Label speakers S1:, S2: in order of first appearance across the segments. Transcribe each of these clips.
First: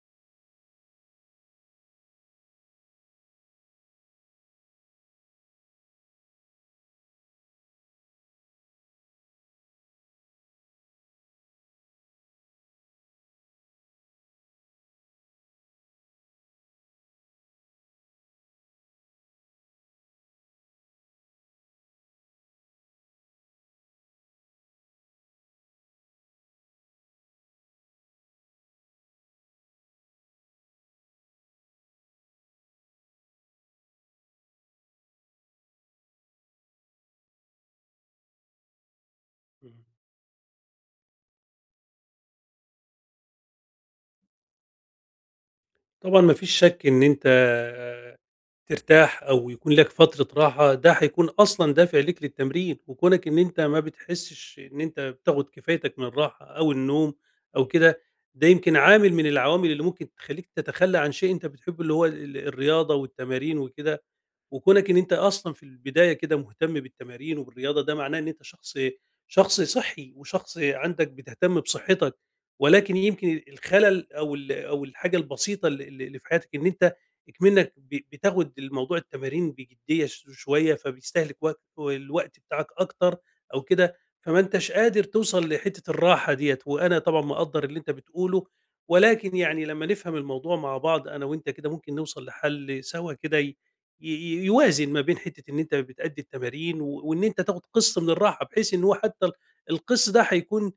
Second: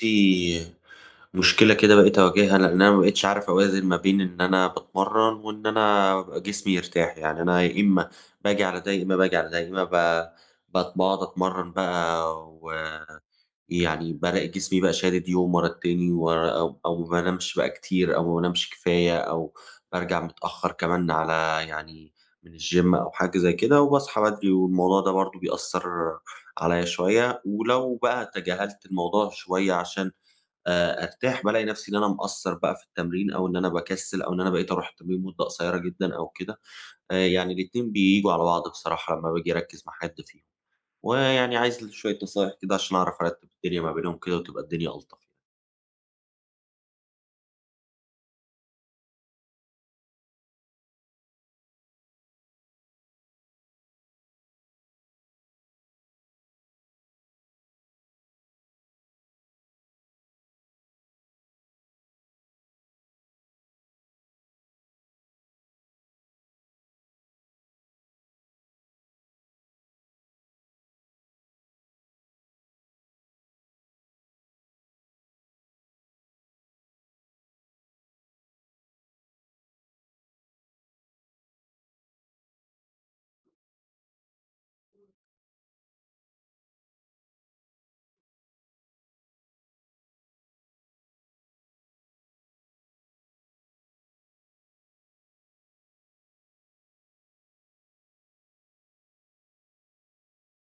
S1: عندي مشكلة كده بقيت أواجهها لأن أنا ما بقيتش عارف أوازن ما بين إن أنا بتمرن وإن أنا أبقى جسمي يرتاح. يعني أنا يا إما باجي على ده، يا إما باجي على ده، يا إما بقعد أتمرن بقى. يعني بالاقي جسمي بقى شادد يوم ورا التاني ورا، أو ما بانامش بقى كتير، أو ما بانامش كفاية، أو بارجع متأخّر كمان على، يعني، من الgym أو حاجة زي كده، وباصحى بدري، والموضوع ده برضه بيأثّر عليّا شوية. ولو بقى تجاهلت الموضوع شوية عشان أرتاح، بالاقي نَفْسي إن أنا مقصّر بقى في التمرين، أو إن أنا باكسّل، أو إن أنا بقيت أروح التمرين مدة قصيّرة جدًا أو كده. يعني الاتنين بييجوا على بعض بصراحة لمّا باجي
S2: إمم.
S1: أركّز مع حد فيهم. ويعني عايز شوية نصايح كده عشان أعرف أرتّب الدنيا ما بينهم كده، وتبقى الدنيا ألطف يعني.
S2: طبعًا ما فيش شك إن أنت آه، ترتاح أو يكون لك فترة راحة، ده هيكون أصلًا دافع ليك للتمرين، وكونك إن أنت ما بتحسّش إن أنت بتاخد كفايتك من الراحة أو النوم أو كده، ده يمكن عامل من العوامل اللي ممكن تخلّيك تتخلّى عن شيء أنت بتحبه اللي هو الرياضة والتمارين وكده. وكونك إن أنت أصلًا في البداية كده مهتم بالتمارين وبالرياضة، ده معناه إن أنت شخص صحّي وشخص عندك بتهتم بصحتك. ولكن يمكن الخلل أو الحاجة البسيطة ال ال اللي في حياتك إن أنت إكمنّك بتاخد الموضوع التمارين بجدية شوية، فبيستهلك وقت والوقت بتاعك أكتر أو كده، فما أنتش قادر توصل لحتّة الراحة ديّة، وأنا طبعًا مقدّر اللي أنت بتقوله. ولكن يعني لمّا نفهم الموضوع مع بعض أنا وأنت كده ممكن نوصل لحل سوا كده ي ي ي يوازن ما بين حتة إن أنت بتأدّي التمارين وإن أنت تاخد قِسْط من الراحة، بحيث إن هو حتى القِسْط ده هيكون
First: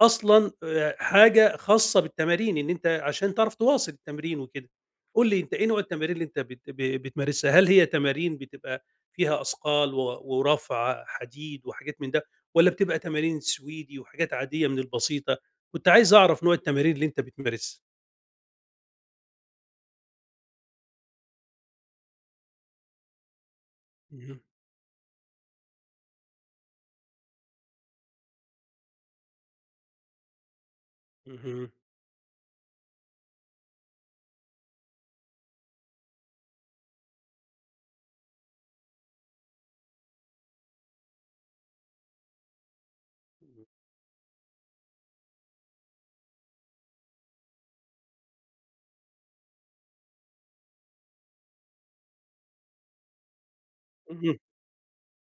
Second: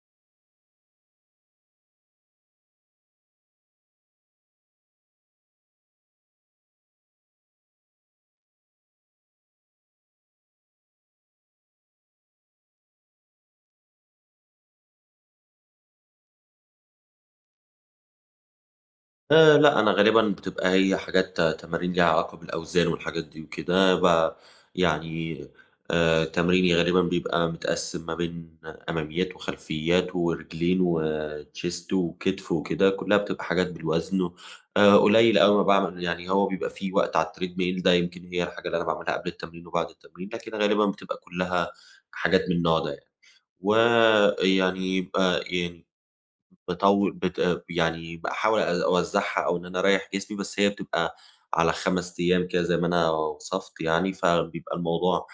S2: أصلًا حاجة خاصة بالتمارين، إن أنت عشان تعرف تواصل التمرين وكده. قُل لي أنت إيه نوع التمارين اللي أنت بت ب بتمارسها؟ هل هي تمارين بتبقى فيها أثقال ورفع حديد وحاجات من ده، والّا بتبقى تمارين سويدي وحاجات عادية من البسيطة؟ كنت عايز أعرف نوع التمارين اللي أنت بتمارسها.
S1: لأ، أنا غالبًا بتبقى هي حاجات تمارين ليها علاقة بالأوزان والحاجات دي وكده،
S2: اهم،
S1: يعني، تمريني غالبًا بيبقى متقسّم ما بين أماميات وخلفيات ورجلين
S2: اهم،
S1: وchest وكتف وكده، كُلّها بتبقى حاجات بالوزن. قليّل أوي ما باعمل، يعني هو بيبقى في وقت على الtreadmill، ده يمكن هي الحاجة اللي أنا باعملها قبل التمرين وبعد التمرين، لكن غالبًا بتبقى كُلّها حاجات من النوع ده. ويعني يعني، باطو بت يعني باحاول أوزّعها، أو إن أنا أريّح جسمي، بس هي بتبقى على 5 أيام كده زي ما أنا وصفت يعني،
S2: اهم.
S1: فبيبقى الموضوع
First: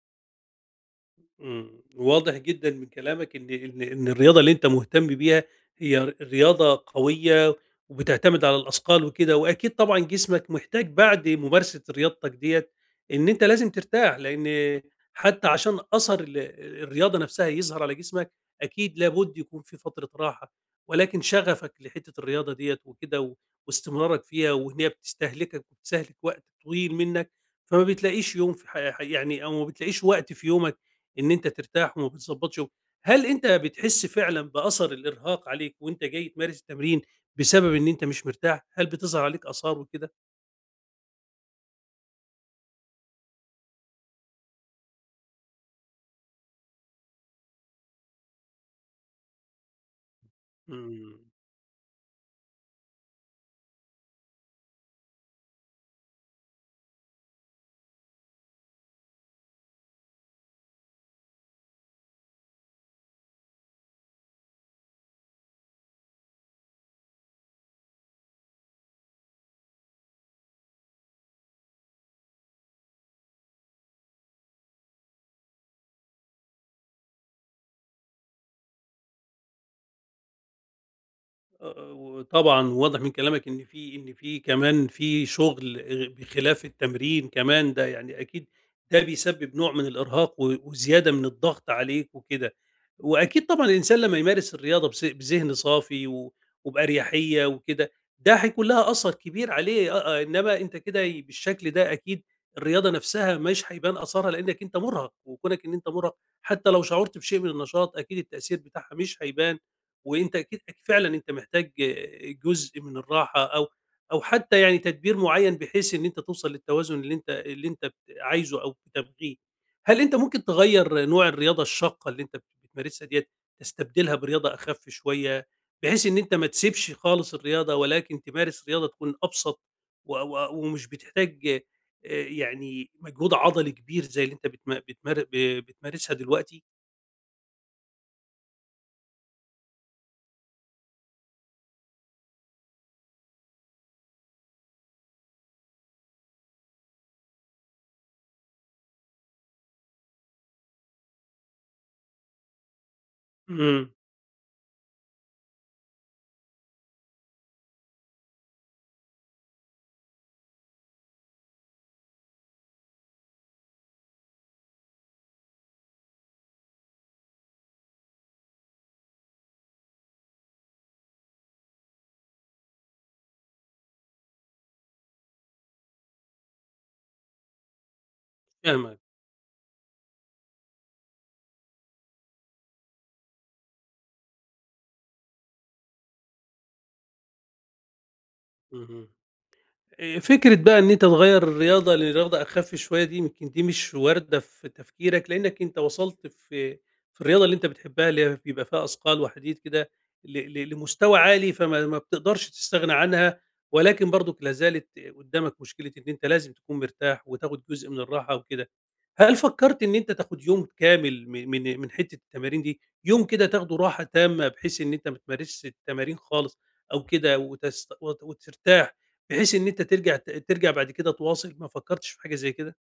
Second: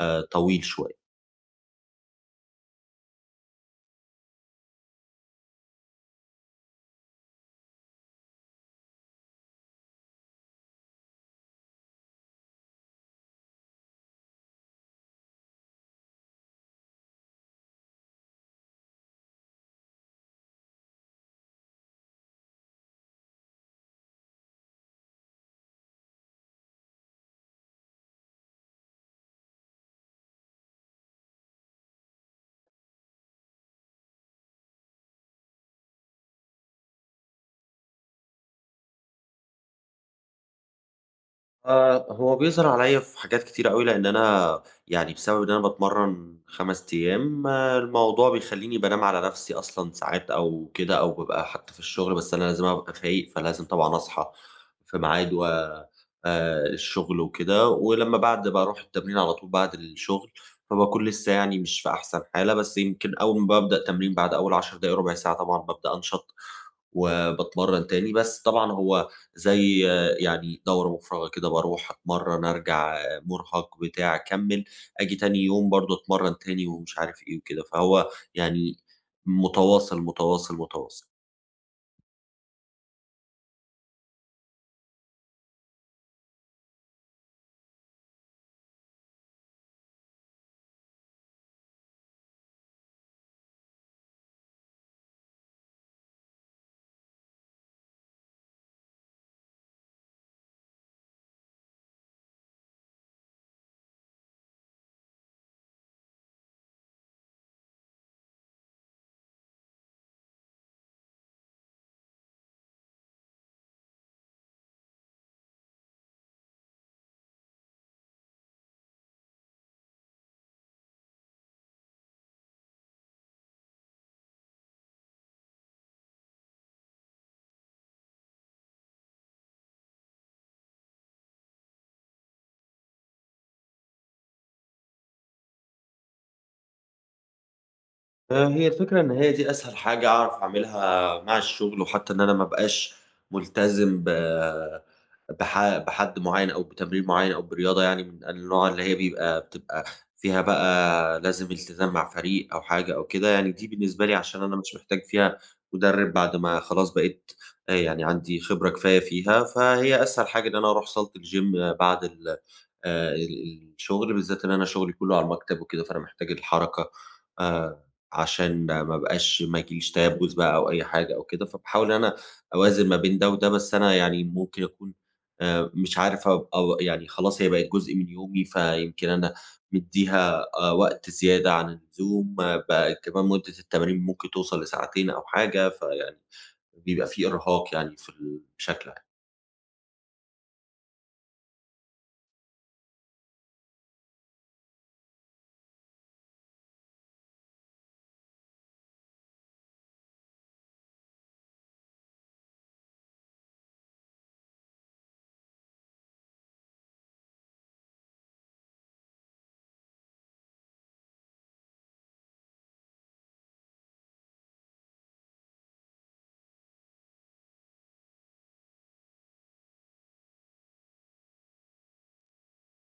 S1: طويل شوية.
S2: إمم، واضح جدًا من كلامك إن الرياضة اللي أنت مهتم بيها هي رياضة قوية وبتعتمد على الأثقال وكده، وأكيد طبعًا جسمك محتاج بعد ممارسة رياضتك ديّة إن أنت لازم ترتاح، لإن حتى عشان أثر الرياضة نفسها يظهر على جسمك أكيد لابد يكون في فترة راحة. ولكن شغفك لحتة الرياضة ديّة وكده واستمرارك فيها وإن هي بتستهلكك وبتستهلك وقت طويل منك، فما بتلاقيش يوم في ح ح يعني أو ما بتلاقيش وقت في يومك إن أنت ترتاح وما بتضبّطش يومك. هل أنت بتحس فعلًا بأثر الإرهاق عليك وأنت جاي تمارس التمرين بسبب إن أنت مش مرتاح؟ هل بتظهر عليك آثار وكده؟
S1: آه، هو بيظهر عليَّ في حاجات كتيرة أوي، لإن أنا يعني بسبب إن أنا باتمرّن 5 أيام، آه، الموضوع بيخلّيني بانام على نَفْسي أصلًا ساعات أو كده، أو
S2: إمم.
S1: بابقى حتى في الشغل، بس أنا لازم أبقى فايق، فلازم طبعًا أصحى في ميعاد و الشغل وكده. ولمّا بعد باروح التمرين على طول بعد الشغل، فباكون لسه يعني مش في أحسن حالة، بس يمكن أول ما بابدأ تمرين بعد أول 10 دقايق ربع ساعة، طبعًا بابدأ أنشَط، وباتمرّن تاني. بس طبعًا هو زي آه، يعني دورة مفرغة كده، باروح أتمرّن، أرجع آه، مُرهق بتاع، أكمّل، آجي تاني يوم برضه أتمرّن تاني ومش عارف إيه وكده، فهو يعني متواصل، متواصل، متواصل.
S2: طبعًا واضح من كلامك إن في كمان في شغل بخلاف التمرين كمان ده يعني أكيد ده بيسبب نوع من الإرهاق وزيادة من الضغط عليك وكده، وأكيد طبعًا الإنسان لمّا يمارس الرياضة بس بذهن صافي وبأريحية وكده، ده هيكون لها أثر كبير عليه. إنما أنت كده بالشكل ده أكيد الرياضة نفسها مش هيبان أثرها لإنك أنت مُرهق، وكونك إن أنت مُرهق حتى لو شعرت بشيء من النشاط أكيد التأثير بتاعها مش هيبان. وأنت أكيد فعلًا أنت محتاج جزء من الراحة أو حتى يعني تدبير معيّن بحيث إن أنت توصل للتوازن اللي أنت عايزه أو بتبغيه. هل أنت ممكن تغيّر نوع الرياضة الشاقة اللي أنت بتمارسها ديّة، تستبدلها برياضة أخف شوية، بحيث إن أنت ما تسيبش خالص الرياضة ولكن تمارس رياضة تكون أبسط و و ومش بتحتاج يعني مجهود عضلي كبير زي اللي أنت بتمارسها دلوقتي؟
S1: هي الفكرة إن هي دي أسهل حاجة أعرف أعملها مع الشغل، وحتى إن أنا ما أبقاش ملتزم ب بح بحد معين، أو بتمرين معين، أو برياضة يعني من النوع اللي هي بيبقى بتبقى فيها بقى لازم التزام مع فريق أو حاجة أو كده. يعني دي
S2: إمم،
S1: بالنسبة لي، عشان أنا مش محتاج فيها مدرب بعد ما خلاص بقيت يعني عندي خبرة كفاية فيها، فهي أسهل حاجة إن أنا أروح صالة الgym بعد ال ال الشغل، بالذات إن أنا شغلي كُلّه على المكتب وكده، فأنا محتاج الحركة آآ عشان ما أبقاش، ما ييجيليش تيبُّس بقى أو أي حاجة أو كده، فباحاول إن أنا أوازن ما بين ده وده. بس أنا يعني ممكن أكون مش عارف أبقى، و يعني خلاص هي بقت جزء من يومي،
S2: فاهمك،
S1: فيمكن أنا مدّيها وقت زيادة عن اللزوم، آه، بقى كمان مدة التمارين ممكن توصل لساعتين أو حاجة، فيعني بيبقى في إرهاق يعني في ال بشكل عام.
S2: اهم. فكرة بقى إن أنت تغيّر الرياضة لرياضة أخَف شوية، دي يمكن دي مش واردة في تفكيرك، لإنّك أنت وصلت في الرياضة اللي أنت بتحبها اللي هي بيبقى فيها أثقال وحديد كده ل ل لمستوى عالي، فما ما بتقدرش تستغنى عنها، ولكن برضُك لا زالت قدّامك مشكلة إن أنت لازم تكون مرتاح وتاخُد جزء من الراحة وكده. هل فكّرت إن أنت تاخُد يوم كامل م من من حتّة التمارين دي، يوم كده تاخده راحة تامة بحيث إن أنت ما تمارسش التمارين خالص أو كده وتست وت وترتاح بحيث إن أنت ترجع بعد كده تواصل، ما فكّرتش في حاجة زي كده؟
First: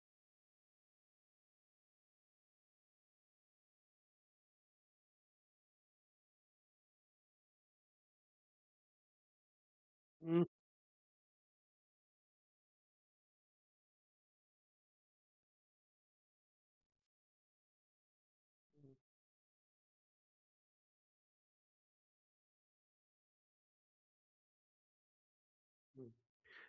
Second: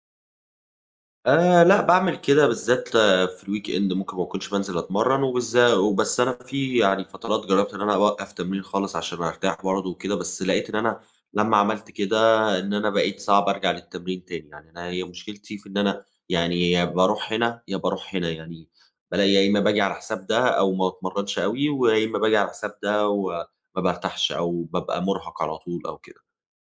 S1: لأ، باعمل كده بالذات، آه، في الweekend ممكن ما أكونش بانزل أتمرّن. وبس أنا في يعني فترات جرّبت إن أنا أوقّف تمرين خالص عشان أرتاح برضه وكده، بس لقيت إن أنا لمّا عملت كده إن أنا بقيت صعب أرجع للتمرين تاني. يعني أنا هي مشكلتي في إن أنا، يعني، يا باروح هنا، يا باروح هنا، يعني بالاقي يا إمّا باجي على حساب ده أو ما أتمرّنش أوي، ويا إمّا باجي على حساب ده وما بارتاحش أو بابقى مُرهَق على طول أو
S2: إمم.
S1: كده.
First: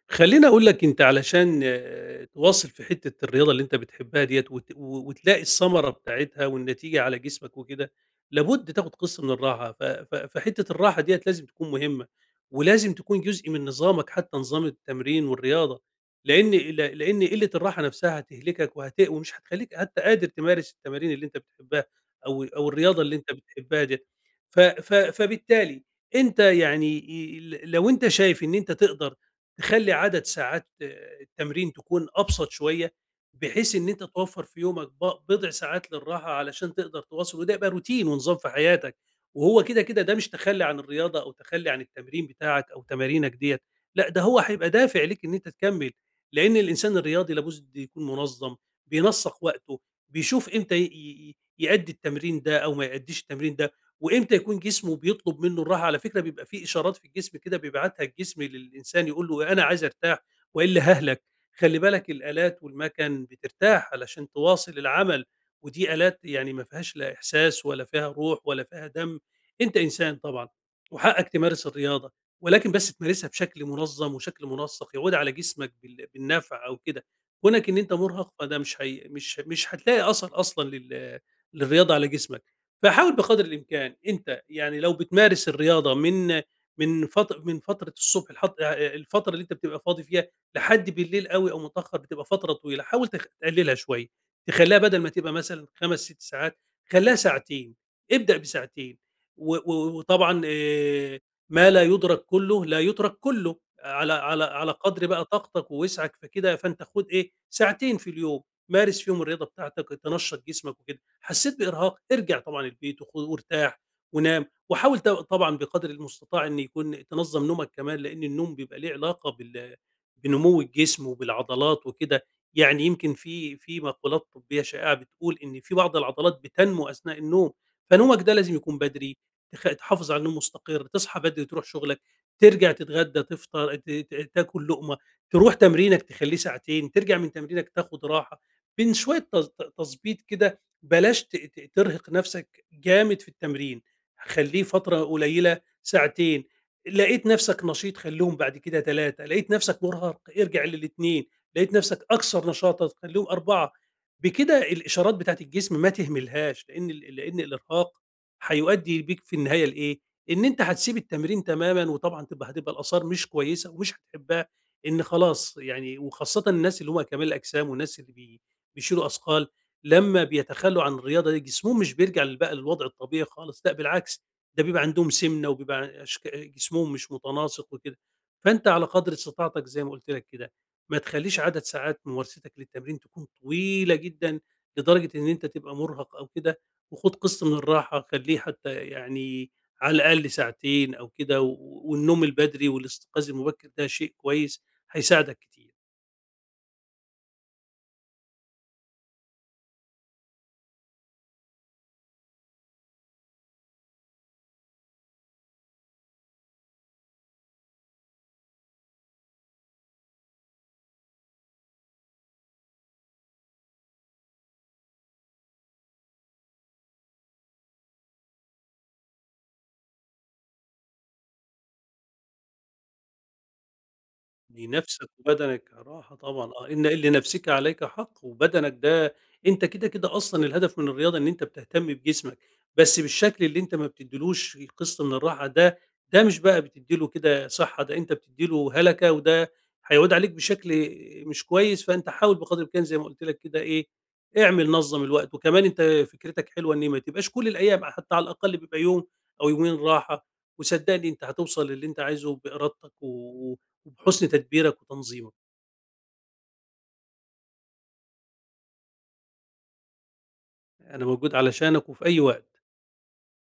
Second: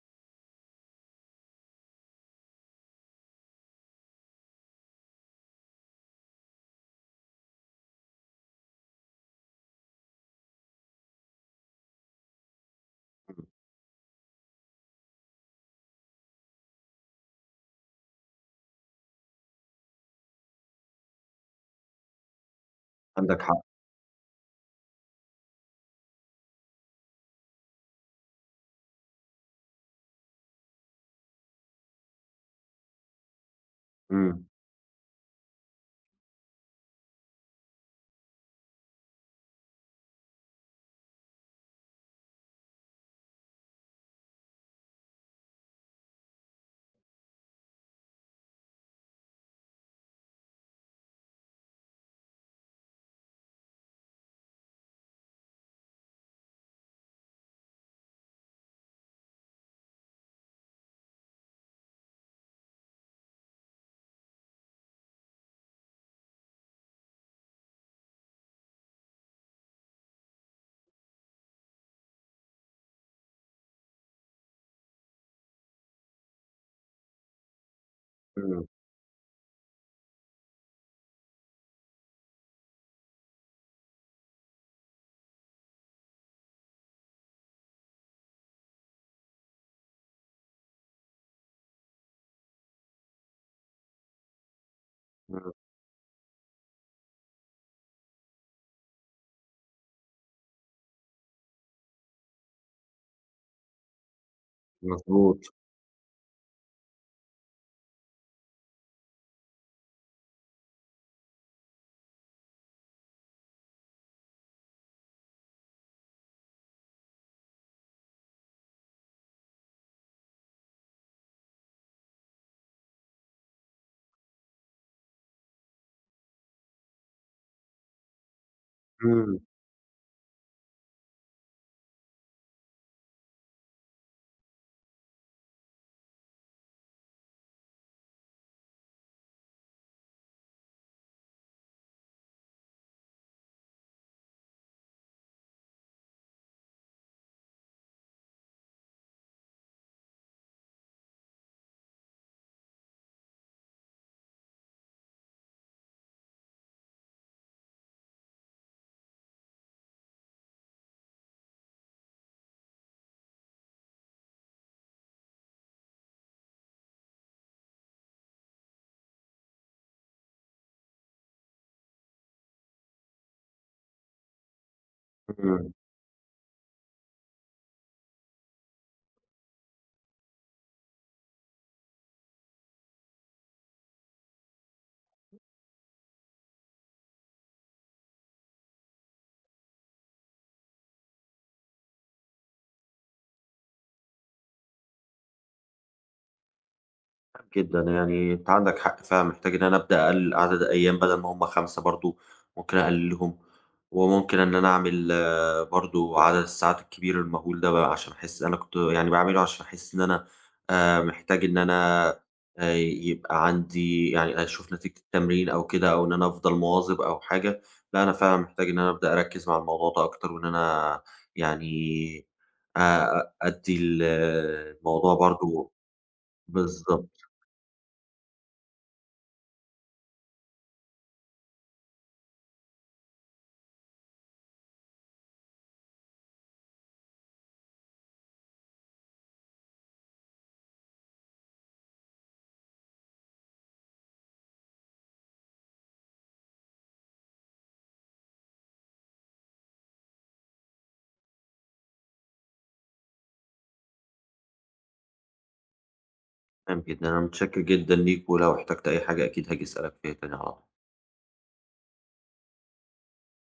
S2: خلّيني أقول لك أنت علشان تواصل في حتّة الرياضة اللي أنت بتحبها ديّة وت و وتلاقي الثمرة بتاعتها والنتيجة على جسمك وكده، لابد تاخد قسط من الراحة، ف ف فحتّة الراحة ديّة لازم تكون مهمة، ولازم تكون
S1: إمم،
S2: جزء من نظامك حتّى نظام التمرين والرياضة، لإن لإن قلّة الراحة نفسها هتهلكك ومش هتخلّيك حتّى قادر تمارس التمارين اللي أنت بتحبها أو الرياضة اللي أنت
S1: عندك حق.
S2: بتحبها ديّة، ف ف فبالتالي أنت يعني ي ل لو أنت شايف إن أنت تقدر تخلّي عدد ساعات التمرين تكون أبسط شوية، بحيث إن أنت توفّر
S1: إمم،
S2: في يومك بضع ساعات للراحة علشان تقدر تواصل، وده يبقى روتين ونظام في حياتك، وهو كده، كده ده مش تخلّي عن الرياضة أو تخلّي عن التمرين بتاعك أو تمارينك ديّة، لأ ده هو هيبقى دافع ليك إن أنت تكمّل، لإن الإنسان الرياضي لابد يكون منظّم، بينسّق وقته، بيشوف إمتى ي ي يأدّي التمرين ده أو ما يأدّيش التمرين ده. وإمتى يكون جسمه بيطلب منه الراحة، على فكرة بيبقى في إشارات في الجسم كده بيبعتها الجسم للإنسان يقول له أنا عايز أرتاح وإلا هاهلك. خلّي بالك الآلات والمَكَن بترتاح علشان تواصل العمل، ودي آلات يعني ما فيهاش لا إحساس ولا فيها روح ولا فيها دم. أنت إنسان طبعًا وحقك تمارس الرياضة، ولكن بس تمارسها بشكل منظم وشكل منسق يعود على جسمك بالنفع أو كده. كونك إن أنت مرهق فده
S1: إمم،
S2: مش هي مش مش هتلاقي أثر أصلًا للرياضة على جسمك. فحاول بقدر الإمكان أنت يعني لو بتمارس الرياضة من فترة الصبح، الحط آه، الفترة اللي أنت بتبقى فاضي فيها لحد بالليل أوي أو متأخر بتبقى فترة طويلة، حاول تقللها شوية، تخلّيها بدل ما تبقى
S1: إمم،
S2: مثلًا 5، 6 ساعات، خلّيها ساعتين، ابدأ بساعتين و و وطبعًا، ما لا يُدرك كلّه لا يُترك كلّه، على قدر بقى
S1: مضبوط.
S2: طاقتك ووسعك فكده فأنت خُد إيه، ساعتين في اليوم، مارس فيهم الرياضة بتاعتك تنشّط جسمك وكده. حسيت بارهاق ارجع طبعا البيت وارتاح ونام، وحاول طبعا بقدر المستطاع ان يكون تنظم نومك كمان، لان النوم بيبقى ليه علاقه بنمو الجسم وبالعضلات وكده. يعني يمكن في مقولات طبيه شائعه بتقول ان في بعض العضلات بتنمو اثناء النوم، فنومك ده لازم يكون بدري،
S1: إمم،
S2: تحافظ على نوم مستقر، تصحى بدري، تروح شغلك، ترجع تتغدى تفطر تاكل لقمه، تروح تمرينك تخليه ساعتين، ترجع من تمرينك تاخد راحه بين شويه، تظبيط كده. بلاش ت ت ترهق نفسك جامد في التمرين، خلّيه فترة قليلة ساعتين، لقيت نفسك نشيط خلّيهم بعد كده 3، لقيت نفسك مرهق ارجع لل2، لقيت نفسك أكثر نشاطًا خلّيهم 4. بكده الإشارات بتاعة الجسم ما تهملهاش، لإن لإن الإرهاق هيؤدي بيك في النهاية لإيه، إن أنت هتسيب التمرين تمامًا وطبعًا تبقى هتبقى الآثار مش كويسة ومش هتحبها، إن خلاص يعني، وخاصةً الناس اللي هم كمال الأجسام والناس اللي بيشيلوا أثقال لمّا بيتخلّوا عن الرياضة دي جسمهم مش بيرجع بقى للوضع الطبيعي خالص، لأ بالعكس، ده بيبقى عندهم سِمنة
S1: إمم.
S2: وبيبقى أشك جسمهم مش متناسق وكده. فأنت على قدر استطاعتك زي ما قُلت لك كده، ما تخلّيش عدد ساعات ممارستك للتمرين تكون طويلة جدًا لدرجة إن أنت تبقى مرهق أو كده، وخُد قِسط من الراحة، خلّيه حتى يعني على الأقل ساعتين أو كده، والنوم البدري والاستيقاظ المبكر ده شيء كويس هيساعدك كتير.
S1: جدًا، يعني أنت عندك حق فعلًا، محتاج إن أنا أبدأ أقلل عدد أيام بدل ما هم 5، برضه ممكن أقللهم. وممكن إن أنا أعمل برضه عدد الساعات الكبير المهول ده بقى، عشان أحس أنا كنت يعني باعمله عشان أحس إن أنا محتاج إن أنا يبقى عندي، يعني، أشوف نتيجة التمرين أو كده، أو إن أنا أفضل مواظب أو حاجة. لأ، أنا فعلًا محتاج إن أنا أبدأ أركّز مع الموضوع ده أكتر، وإن أنا يعني أدّي ال آه،
S2: لنفسك
S1: الموضوع
S2: وبدنك
S1: برضه.
S2: راحة طبعًا، إن
S1: بالضبط.
S2: لنفسك عليك حق، وبدنك ده أنت كده، كده أصلًا الهدف من الرياضة إن أنت بتهتم بجسمك، بس بالشكل اللي أنت ما بتديلوش قسط من الراحة ده، ده مش بقى بتدّي له كده صحة، ده أنت بتدّي له هلكة، وده هيعود عليك بشكل مش كويس، فأنت حاول بقدر الإمكان زي ما قُلت لك كده إيه، اعمل نظّم الوقت، وكمان أنت فكرتك حلوة إن ما تبقاش كل الأيام، حتى على الأقل بيبقى يوم أو يومين راحة، وصدّقني أنت هتوصل للي أنت عايزه بإرادتك وبحسن تدبيرك وتنظيمك.
S1: تمام جدًا، أنا متشكر جدًا ليك، ولو احتجت أي حاجة أكيد هاجي أسألك فيها تاني على طول.
S2: أنا موجود علشانك وفي أي وقت.